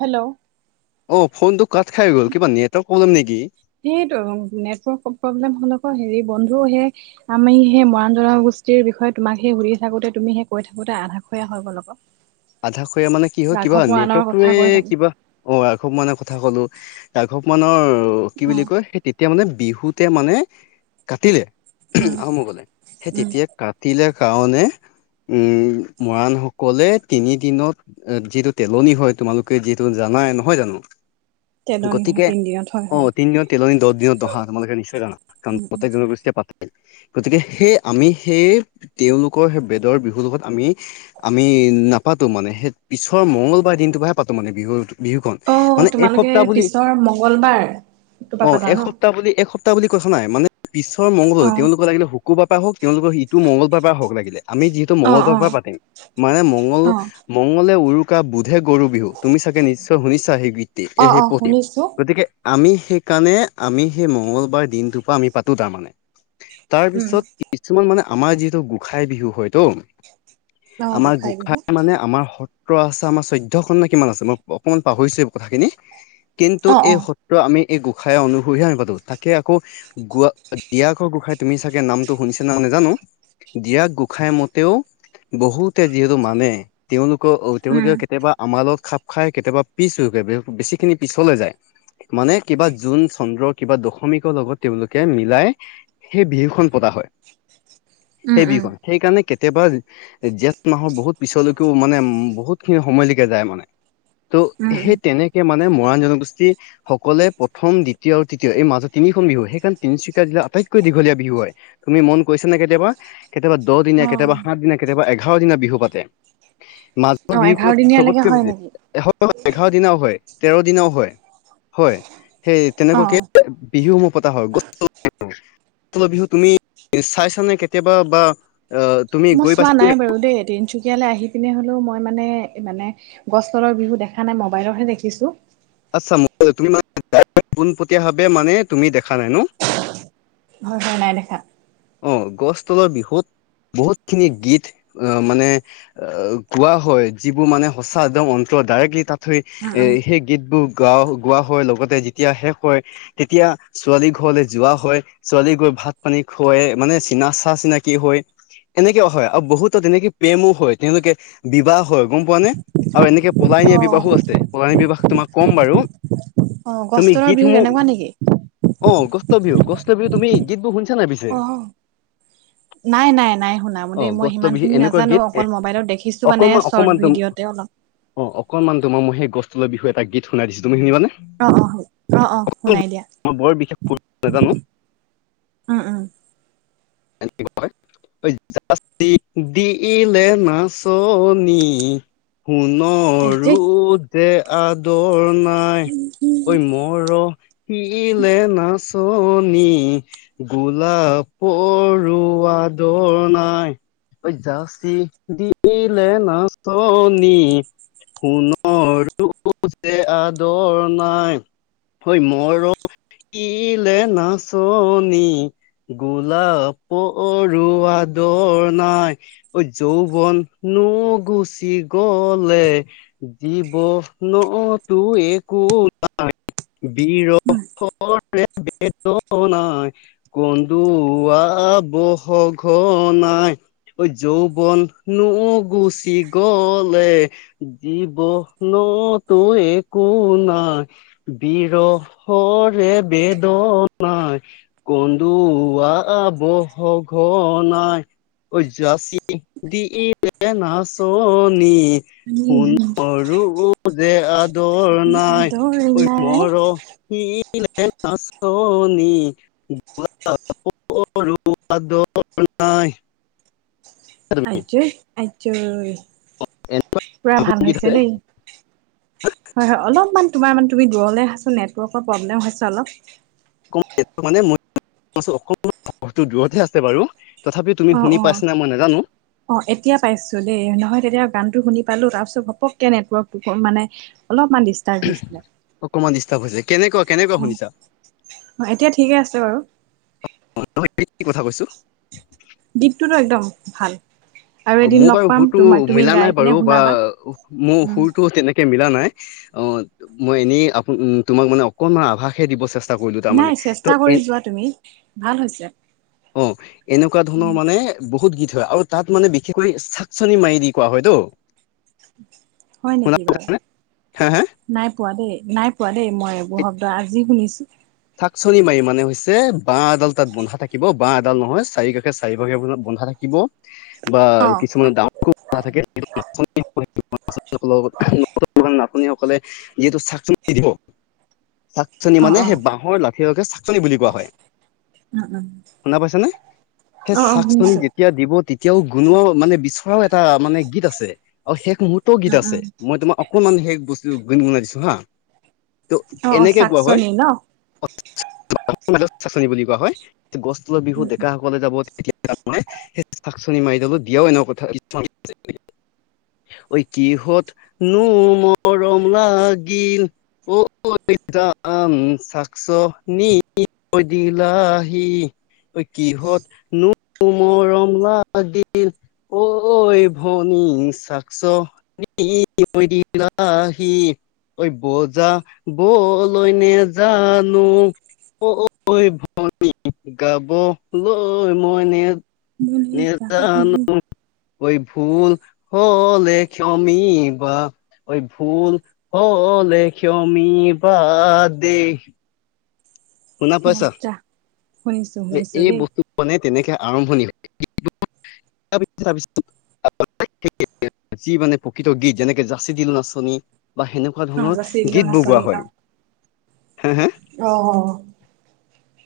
Hello, অহ, phone টো কাট খাই গ'ল। কিবা নেটৱৰ্ক প্ৰব্লেম নেকি। সেইটো নেটৱৰ্ক প্ৰব্লেম হ'লে ক হেৰি বন্ধু সেই আমি সেই মৰাণ জনগোষ্ঠীৰ বিষয়ে তোমাক সেই সুধি থাকোতে তুমি সেই কৈ থাকোতে আধা খৈয়া হৈ গল আক অহ। অধাখৈয়া মানে কি হয়। কিবা নেটৱৰ্কতোৱে কৈ থাকি কিবা। অহ, ৰাঘৱ মৰাণৰ কথা কলো ৰাঘৱ মৰাণৰ কি অ বুলি কয়। তেতিয়া মানে বিহুতে মানে কাটিলে উম আহোম সকলে সেই উম তেতিয়াই কাটিলে কাৰণে উম মৰাণসকলে তিনি দিনত যিটো তেলনি হয় তোমালোকে যিটো জানাই নহয় জানো? তেলনী গতিকে তিনিদিনত অ অ তিনি দিন তেলনী দহ দিনত দহা তোমালোকে নিশ্চয় জানা কাৰণ উম উম। প্ৰত্যেক জনগোষ্ঠীয়ে পাতে গতিকে সেই আমি সেই তেওঁলোকৰ সেই বেদৰ বিহুৰ লগত আমি। আমি নাপাতো মানে সেই পিছৰ মঙ্গলবাৰ দিনটোপাহে পাতো মানে বিহু। বিহুখন অ মানে তোমালোকে এসপ্তাহ বুলি পিছৰ মংগলবাৰ টোপা অহ পাতা ন? এসপ্তাহ বুলি। বুলি কথা নাই মানে পিছৰ মঙল অ তেওঁলোক লাগিলে শুকো শুকুৰবাৰৰ পৰা হওক তেওঁলোকৰ ইটো মঙ্গলবাৰ পৰাই হওক লাগিলে আমি যিহেতু অ মঙলবাৰৰ অ পৰা পাতিম মানে মংগল অ মঙললে উৰুকা বুধে গৰু বিহু। তুমি চাগে নিশ্চয় শুনিছা সেই গীত অ এই অ সেই পঢ়িম শুনিছো। গতিকে। আমি সেইকাৰণে আমি সেই মঙ্গলবাৰ দিনটোৰ পৰা আমি পাতোঁ তাৰমানে। তাৰ উম পিছত কিছুমান মানে আমাৰ যিহেতু গোসাই বিহু হয়তো। অ আমাৰ গোঁসাই গোসাঁই বিহু মানে আমাৰ সত্ৰ আছে আমাৰ চৈধ্য খন নে কিমান আছে মই অকমান পাহৰিছো এই কথাখিনি। কিন্তু অ অ এই সত্ৰ আমি এই গোঁসাই অনুসৰিহে আমি পাতো। তাকে আকৌ দিৰাকৰ গোঁসাই তুমি চাগে নামটো শুনিছা নে নাই নাজানো। ডিৰাক গোসাই মতেও বহুতে যিহেতু মানে। তেওঁলোকক অহ, উম তেওঁলোকে কেতিয়াবা আমাৰ লগত খাপ। খাই কেতিয়াবা পিছ হৈ বেছিখিনি পিছলে যায়। মানে কিবা জোন- চন্দ্ৰ কিবা দশমিকৰ লগত তেওঁ লোকে মিলাই। সেই বিহুখন পতা হয়। উম সেই উম বিহুখন সেইকাৰণে কেতিয়াবা জেঠ মাহৰ বহুত। পিছলৈকো মানে বহুত খিনি সময়লৈকে যায় মানে ত উম উম। সেই তেনেকে। মানে মৰাণ জনগোষ্ঠী। সকলে প্ৰথম দ্বিতীয় আৰু তৃতীয় এই মাজত তিনিখন বিহু সেইকাৰণ তিনিচুকীয়া জিলা আটাইতকৈ দীঘলীয়া বিহু হয়। তুমি মন কৰিছা নে কেতিয়াবা কেতিয়াবা দহ দিনা অ কেতিয়াবা সাত দিনা কেতিয়াবা এঘাৰ দিনা বিহু পাতে। অ মাজৰ বিহু এঘাৰ খনত দিনীয়ালৈকে চবতকে হয় বেছি নেকি? এ সপ্ত এঘাৰ দিনাও হয় তেৰ দিনাও হয়। হয় সেই তেনেকুৱা কে। অ বিহু পতা হয় গছতলৰ বিহু গছ তলৰ বিহু তুমি চাইছানে? কেতিয়াবা বা অ তুমি মই গৈ পাইছা চোৱা নাই বাৰু দেই! তিনচুকীয়ালে আহি তেনে হ'লেও মই মানে মানে গছ তলৰ বিহু দেখা নাই! মোবাইলৰ হে দেখিছো। আচ্ছা মোবাইলত, তুমি মানে ডাইৰেক্ট পোনপটীয়া ভাৱে মানে তুমি দেখা নাই ন। হয়, হয়, নাই দেখা! অ গছ তলৰ বিহুত বহুত খিনি গীত অ মানে গোৱা হয়! যিবোৰ মানে সঁচা একদম অন্তৰ ডাইৰেক্টলি তাত থৈ উম এ উম। সেই গীতবোৰ গা গোৱা হয় লগতে যেতিয়া শেষ হয় তেতিয়া ছোৱালী ঘৰলৈ যোৱা হয়, ছোৱালী গৈ ভাত পানী খোৱাই! মানে চিনা চা চিনাকি হয় এনেকে হয়, আৰু বহুতত এনেকে প্ৰেমো হয়, তেওঁলোকে বিবাহ হয়, গম পোৱা নে? আৰু এনেকে পলাই নিয়া অ' বিবাহো আছে! পলাই নিয়া বিবাহ তোমাক ক'ম বাৰু অ' গছ তুমি তলৰ বিহু গীতসমূহ তেনেকুৱা নেকি? অ গছ তলৰ বিহু গছ তলৰ বিহু তুমি গীতবোৰ শুনিছা নাই পিছে? অ'। নাই, নাই, নাই শুনা, ম অ দেই মই গস্ত বিহু সিমানখিনি এনেকুৱা নাজানো গীত অকল মোবাইলত দেখিছোঁ মানে চৰ্ট ভিডিঅ'ত। [unintelligible] অকনমান তোমাক মই সেই গছ তলৰ বিহু এটা গীত শুনাই দিছো! তুমি শুনিবানে? অ, অ, অ, অ শুনাই দিয়া মই বৰ বিশেষ সুৰ নাজানো উম, উম! [unintelligible] অই যাচি দিলে নাচনি আইজৈ সোণৰু যে আদৰ নাই। ঐ মই মৰহিলে নাচনী গোলাপৰো আদৰ নাই! অই, যাচি দিলে নাচনী সোণৰো যে আদৰ নাই। অই, মৰম দিলে নাচনী! গোলাপৰো আদৰ নাই। ঐ, যৌৱননো গুচি গলে! জীৱ নতো একো নাই বিৰহৰে বেদনাই, কন্দুৱাব সঘনাই! ঐ যৌৱননো গুচি গলে জীৱনতো একো নাই। বিৰহৰে বেদনাই কন্দুৱাব সঘনাই। ঐ, যাচি দিলে নাচনী সোণৰো যে আদ দৰ নাই! আদৰি ঐ, নাই মৰহি দিলে নাচনী, গোলাপৰো আদৰ নাই! আজৈ, আজৈ পুৰা ভাল হৈছে দেই। হয়, হয় অলপমান তোমাৰ মানে তুমি দূৰলৈ আহাচুন নেটৱৰ্কৰ প্ৰব্লেম হৈছে অলপ। [unintelligible] তথাপি তুমি অ', শুনি অ'। পাইছা নে! মই নাজানো। অ, এতিয়া পাইছো দেই নহয় তেতিয়া গানতো শুনি পালো তাৰপিছত ঘপকে নেটৱৰ্কটো মানে অলপমান দিছ অকণমান ডিষ্টাৰ্ব হৈছে! কেনেকুৱা কেনেকুৱা শুনিছা? ভাইটিয়ে ঠিকে আছে বাৰু নহয় নহয় কি কথা কৈছো দ্বীপটোতো একদম ভাল আৰু অ এদিন মোৰ লগ বাৰু পাম সুৰতো তোমাৰ তুমি মিলা নাই গাই পিনে বাৰু বা শুনাবা। মোৰ উম, সুৰতো তেনে কে নাই অ মই এনেই আ তোমাক মানে অকমাণ আভ্য দিব চেষ্টা কৰিলো তাৰমানে নাই ত চেষ্টা কৰি যোৱা তুমি ভাল হৈছে অহ এনেকুৱা উম, ধৰণৰ মানে বহুত গীত হয় আৰু তাত মানে বিশেষকৈ চাকচনি মাৰি দি গোৱা হয় তো হয় নেকি বাৰু নে হা হা নাই পোৱা দেই নাই পোৱা দেই মইবোৰ শব্দ আজি শুনিছোঁ চাকচনি মাৰি মানে হৈছে বাঁহ এডাল তাত বন্ধা থাকিব বাঁহ এডাল নহয় চাৰি কাষে চাৰি কাষে বন্ধা থাকিব বা অ', কিছুমানে ডাঙৰকো বন্ধা থাকে নাটনি সকলে [unintelligible] যিহেতু চাকচনি দি দিব চাকচনি অ', মানে অ'। সেই বাঁহৰ লাঠী ডালক চাকচনি বুলি কোৱা হয় উম, উম, শুনা পাইছা নে সেই অ', অ', চাকচনি দি শুনিছোঁ তেতিয়া দিব তেতিয়াও গুণোৱাও মানে বিচৰাও এটা মানে গীত আছে আৰু শেষ মুহুৰ্ত বহুতো গীত উম, আছে উম, মই তোমাৰ অকণমান সেই বস্তুতো গুণ গুণাই দিছো হা ত' অ', অ', এনেকে কোৱা হয় চাকচনি ন? অসমীয়া মাধ্যমত চাচনি বুলি কোৱা হয় গছ তলৰ বিহু ডেকা সকল কলে যাব তেতিয়া তাৰ মানে চাকচনি মাৰি বিয়াও এনেকুৱা কথা ঐ কিহত নো মৰম লাগিল অহ অহ তিতাম চাচনি ঐ দিলাহি ঐ কিহত নো মৰম লাগিল ঐ ভনী চাকচ নি ঐ দিলা সি ঐ বজা বলৈ নেজানো ঐ ঐ ভনী গাবলৈ মই নে উম, নেজানো উম, নো ঐ ভুল হ'লে ক্ষমি বা ঐ ভুল হ'লে ক্ষমি বা দেই শুনা পাইছা মজা শুনিছো শুনিছো এই দেই বস্তুখনে তেনেকে আৰম্ভণি হয় কিন্তু [unintelligible] যি মানে প্ৰকৃত গীত যেনেকে যাঁচি দিলো নাচনী বা সেনেকুৱা ধৰণৰ নহজা চিৰিলো গীত বোৰ গোৱা নাচনী হয় হে হে অহ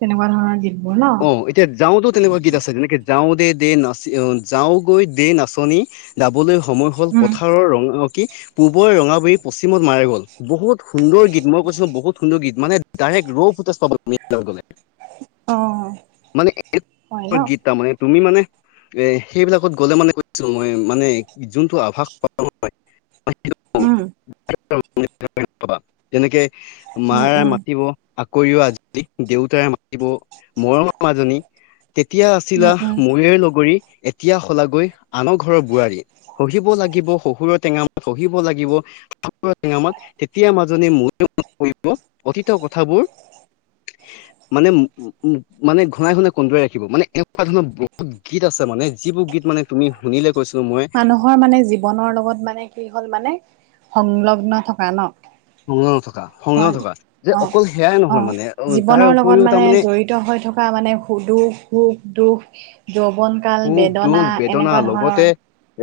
তেনেকুৱা ধৰণৰ গীত অহ এতিয়া যাওঁতো তেনেকুৱা গীত আছে যেনেকে যাওঁ দে দে নাচি অহ যাওঁ গৈ দে নাচঁনি যাবলৈ সময় হ'ল উম, পথাৰৰ অহ ৰঙ কি পূৱেই ৰঙাবৰি পশ্চিমত মাৰে গ'ল বহুত সুন্দৰ গীত মই কৈছো বহুত সুন্দৰ গীত মানে ডাইৰেক্ট ৰৌ ফৌটেজ পাবা তুমি এই বিলাক গলে অহ মানে এনেকুৱা গীত তাৰ মানে এইটো তুমি মানে এ সেইবিলাকত গ'লে মানে কৈ দিছো মই মানে যোনটো আভাস পা পিবা পাৰে মই কিন্তু বহুত উম, যেনেকে উম, মাৰাই উম, মাতিব আকৰিও আজি [unintelligible] দেউতাৰে মাতিব মৰমৰ মাজনী [unintelligible] তেতিয়া আছিলা উম, উম, মোৰে লগৰী, এতিয়া হলা গৈ আনৰ ঘৰৰ বোৱাৰী। শহিব লাগিব শহুৰৰ টেঙা মাত, শহিব লাগিব [unintelligible] টেঙা মাত, তেতিয়া মাজনী মোলে মনত পৰিব অতীতৰ কথাবোৰ মানে [unintelligible] [unintelligible] মানে ঘনাই-ঘনাই কুন্দুৱাই ৰাখিব মানে এনেকুৱা ধৰণৰ বহুত গীত আছে মানে যিবোৰ গীত মানে তুমি শুনিলে কৈছিলো মই [unintelligible] মানে জীৱনৰ লগত মানে কি হ'ল মানে সংলগ্ন থকা ন। সংলগ্ন থকা, সংলগ্ন হয়। থকা, যে অ', অকল সেয়াই নহয় অ', মানে তাৰ জীৱনৰ লগত উপৰিও মানে তাৰমানে হৈ জড়িত থকা মানে দুখ, সুখ, দুখ, যৌৱন কাল, সুখ, বেদনা দুখ, বেদনা এনেকুৱা ধৰণৰ। লগতে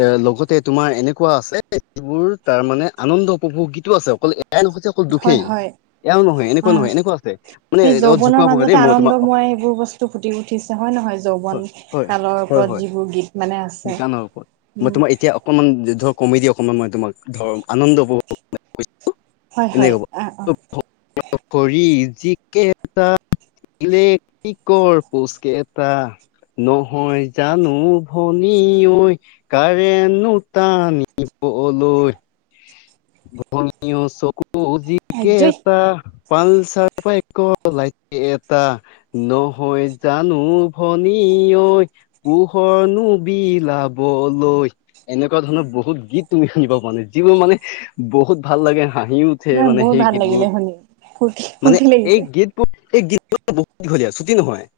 এ লগতে তোমাৰ এনেকুৱা আছে যিবোৰ তাৰ মানে আনন্দ উপভোগ গীতটো আছে, অকল এয়াই নহয় যে অকল দুখেই হয়-হয়। এয়াও নহয় এনেকুৱা উম। নহয় এনেকুৱা আছে মানে সেই অ জোকোৱা যৌৱনৰ পোকা দেই মাজতে মই তোমাক আনন্দময় এইবোৰ বস্তু টো ফুটি উঠিছে হয় নহয় যৌৱন হয় হয় কালৰ হয় [unintelligible] লগ হয় যিবোৰ গীত মানে আছে গানৰ ওপৰত [inaudible] মই উম। তোমাৰ এতিয়া অকণমান ধৰ কমেডি অকণমান মই তোমাক ধৰ আনন্দ উপভোগ [unintelligible] হয় [unintelligible] এনে হয় ক'ব। অ অ [unintelligible] কৰি যিকেইটা ইলেট্ৰিকৰ পোচকেইটা ন [unintelligible] নহয় জানো ভনী ঐ [unintelligible] কাৰেণ্ট নো তানিবলৈ [unintelligible] ভনী অ চকু আজৰি যিকেইটা [unintelligible] পালচাৰ বাইকৰ লাইটকেইটা [unintelligible] নহয় জানো ভনী ঐ [unintelligible] পোহৰনো বিলাবলৈ এনেকুৱা ধৰণৰ বহুত গীত তুমি শুনিব পোৱা নাই যিবোৰ মানে বহুত ভাল লাগে, হাঁহিও [unintelligible] উঠে মানে বহুত সেই ভাল গীতবোৰ লাগিলে শুনি ফূৰ্তি মানে ফূৰ্তি এই লাগিছে গীত [unintelligible] এই গীতবোৰ বহুত দীঘলীয়া ছুটি নহয়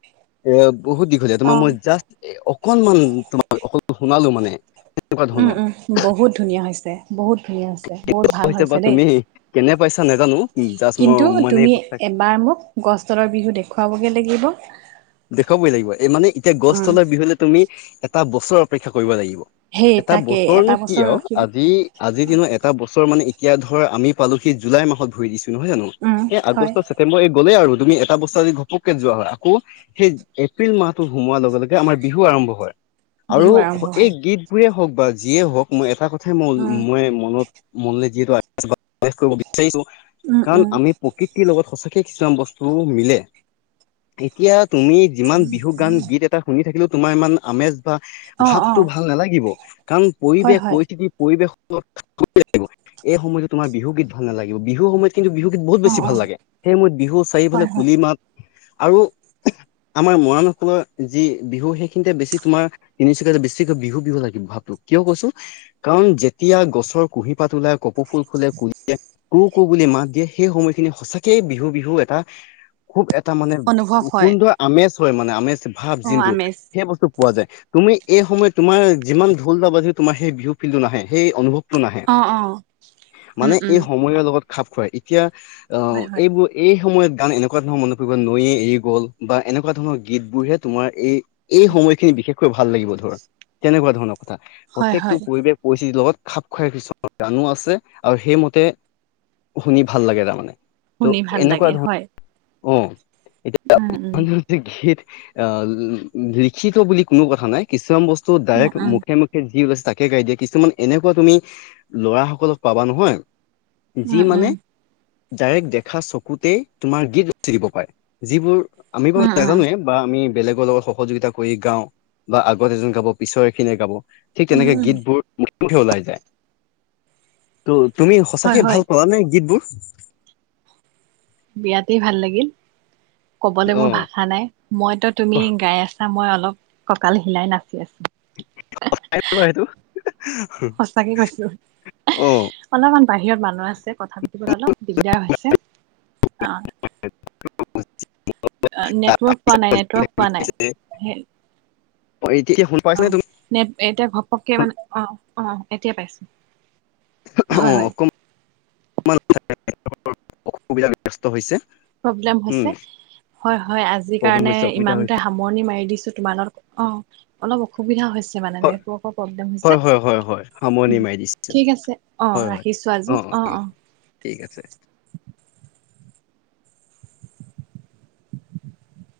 এ বহুত দীঘলীয়া অ তোমাক মই জাষ্ট এ অকনমান তোমাক অকল শুনালো মানে [unintelligible] উম-উম বহুত ধুনীয়া হৈছে, বহুত ধুনীয়া হৈছে, বহুত ভাল বা হৈছে দেই। তুমি [inaudible] কেনে পাইছা নাজানো? [unintelligible] মই কিন্তু মানে তুমি কথা এবাৰ মোক গছ তলৰ বিহু দেখুৱাবগৈ লাগিব। [unintelligible] দেখুৱাবই লাগিব, এই মানে এতিয়া গছ উম তলৰ বিহুলৈ তুমি এটা বছৰ অপেক্ষা কৰিব লাগিব। [unintelligible] সেই এটা তাকে বছৰনো এটা কি বছৰ আৰু ৰখিম আজি আজিৰ দিনত এটা বছৰ মানে এতিয়া ধৰ আমি পালোহি জুলাই মাহত ভৰি দিছো নহয় জানো [unintelligible] উম এই হয় আগষ্ট, ছেপ্তেম্বৰ এই গ'লেই আৰু তুমি এটা বস্তু আদি ঘপককে যোৱা হয় আকৌ [unintelligible] সেই এপ্ৰিল মাহটো সোমোৱাৰ লগে-লগে আমাৰ বিহু আৰম্ভ হয়, আৰু বিহু আৰম্ভ এই হয় গীত গীতবোৰেই হওক বা যিয়ে হওক মই এটা কথাই উম মই-মই মনত [inaudible] মনলে যিহেতু আহি [unintelligible] প্ৰকাশ কৰিব বিচাৰিছো উম কাৰণ উম আমি প্ৰকৃতিৰ লগত সঁচ সঁচাকে কিছুমান বস্তু মিলে, এতিয়া তুমি যিমান বিহু গান গীত এটা [unintelligible] শুনি থাকিলো তোমাৰ ইমান আমেজ [unintelligible] অ অ ভাৱটো ভাল নালাগিব কাৰণ হয় পৰিৱেশ, হয় পৰিস্থিতি পৰিৱেশ [unintelligible] এই সময়তো তোমাৰ বিহু গীত ভাল নালাগিব, বিহু সময়ত কিন্তু বিহু বহুত অ বেছি ভাল অ লাগে সেয়ে মই বিহু চাৰিফালে হয় হয়। কুলি মাত আৰু আমাৰ মৰাণসকলৰ যি বিহু সেইখিনিতে বেছি তোমাৰ তিনিচুকীয়াতে বেছিকৈ বিহু বিহু লাগিব ভাৱটো কিয় কৈছো কাৰণ যেতিয়া গছৰ কুঁহি পাত ওলাই কপৌ ফুল ফুলে, কুলিয়ে কু কু বুলি মাত দিয়ে সেই সময়খিনি সঁচাকেই বিহু বিহু এটা খুব এটা মানে অনুভৱ হয় কোনটোৱে আমেজ হয় মানে আমেজ ভাৱ অ যোনটো আমেজ সেই বস্তু পোৱা যায় তুমি এই সময়ত তোমাৰ যিমান ঢোলা বাজি তোমাৰ সেই বিহু ফিল্ডটো নাহে সেই অনুভৱ টো নাহে অ অ উম মানে উম। এই সময়ৰ লগত খাপ খুৱাই এতিয়া আহ হয় হয়। এইবোৰ এই সময়ত গান এনেকুৱা ধৰণৰ মনত পৰিব নৈয়ে এৰি গ'ল বা এনেকুৱা ধৰণৰ গীতবোৰহে তোমাৰ এই এই সময়খিনি বিশেষকৈ ভাল লাগিব ধৰ তেনেকুৱা ধৰণৰ কথা হয় প্ৰত্যেকটো হয় পৰিৱেশ পৰিস্থিতি লগত খাপ খোৱাই কিছুমান গানো আছে আৰু সেইমতে শুনি ভাল লাগে তাৰমানে ত' শুনি ভাল এনেকুৱা লাগে হয় ধৰণৰ অ উম উম। এতিয়া গীত আহ লিখিত বুলি কোনো কথা নাই কিছুমান বস্তু উম ডাইৰেক্ট উম মুখে মুখে যি ওলাইছে তাকে গাই দিয়ে কিছুমান এনেকুৱা তুমি ল'ৰা সকলক পাবা নহয় যি উম মানে উম ডাইৰেক্ট দেখা চকুতেই তোমাৰ গীত ৰচি দিব পাৰে যিবোৰ আমি বাৰু উম উম নাজানোয়ে বা আমি বেলেগৰ লগত সহযোগিতা কৰি গাওঁ বা আগত এজন গাব পিছৰ এখিনিয়ে গাব ঠিক উম তেনেকে উম গীতবোৰ মুখে মুখে ওলাই যায়। ত তুমি হয় সঁচাকে হয়। ভাল পালা নে গীতবোৰ বিৰাতেই ভাল লাগিল কবলে অ মোৰ ভাষা নাই মইতো তুমি গাই আছা মই অলপ কঁকাল হিলাই নাচি আছো [unintelligible] সচাই নে বাৰু সেইটো সঁচাকে কৈছো অ অলপমান বাহিৰত মানুহ আছে কথা পাতিবলে অলপ দিগদাৰ হৈছে অ' এতিয়া নেটৱৰ্ক পোৱা নাই নেটৱৰ্ক পোৱা নাই অ' এতিয়া শুনি পাইছা নে তুমি নেপ এতিয়া ঘপককে মানে অ' অ' এতিয়া পাইছো হয় অ' হয় অকমান অসুবিধা ব্যস্ত হৈছে প্ৰব্লেম উম হৈছে হয় হয় আজি প্ৰব্লেম কাৰণে হৈছে অসুবিধা ইমানতে হৈছে সামৰণি মাৰি দিছো তোমাৰো অ' অলপ অসুবিধা হৈছে হয় নেটৱৰ্কৰ প্ৰব্লেম হয় হৈছে হয় হয় হয় সামৰণি উম মাৰি দিছো ঠিক আছে অ হয় ৰা হয় খিছোঁ আজি অ' ঠিক অ' আছে ঠিক আছে।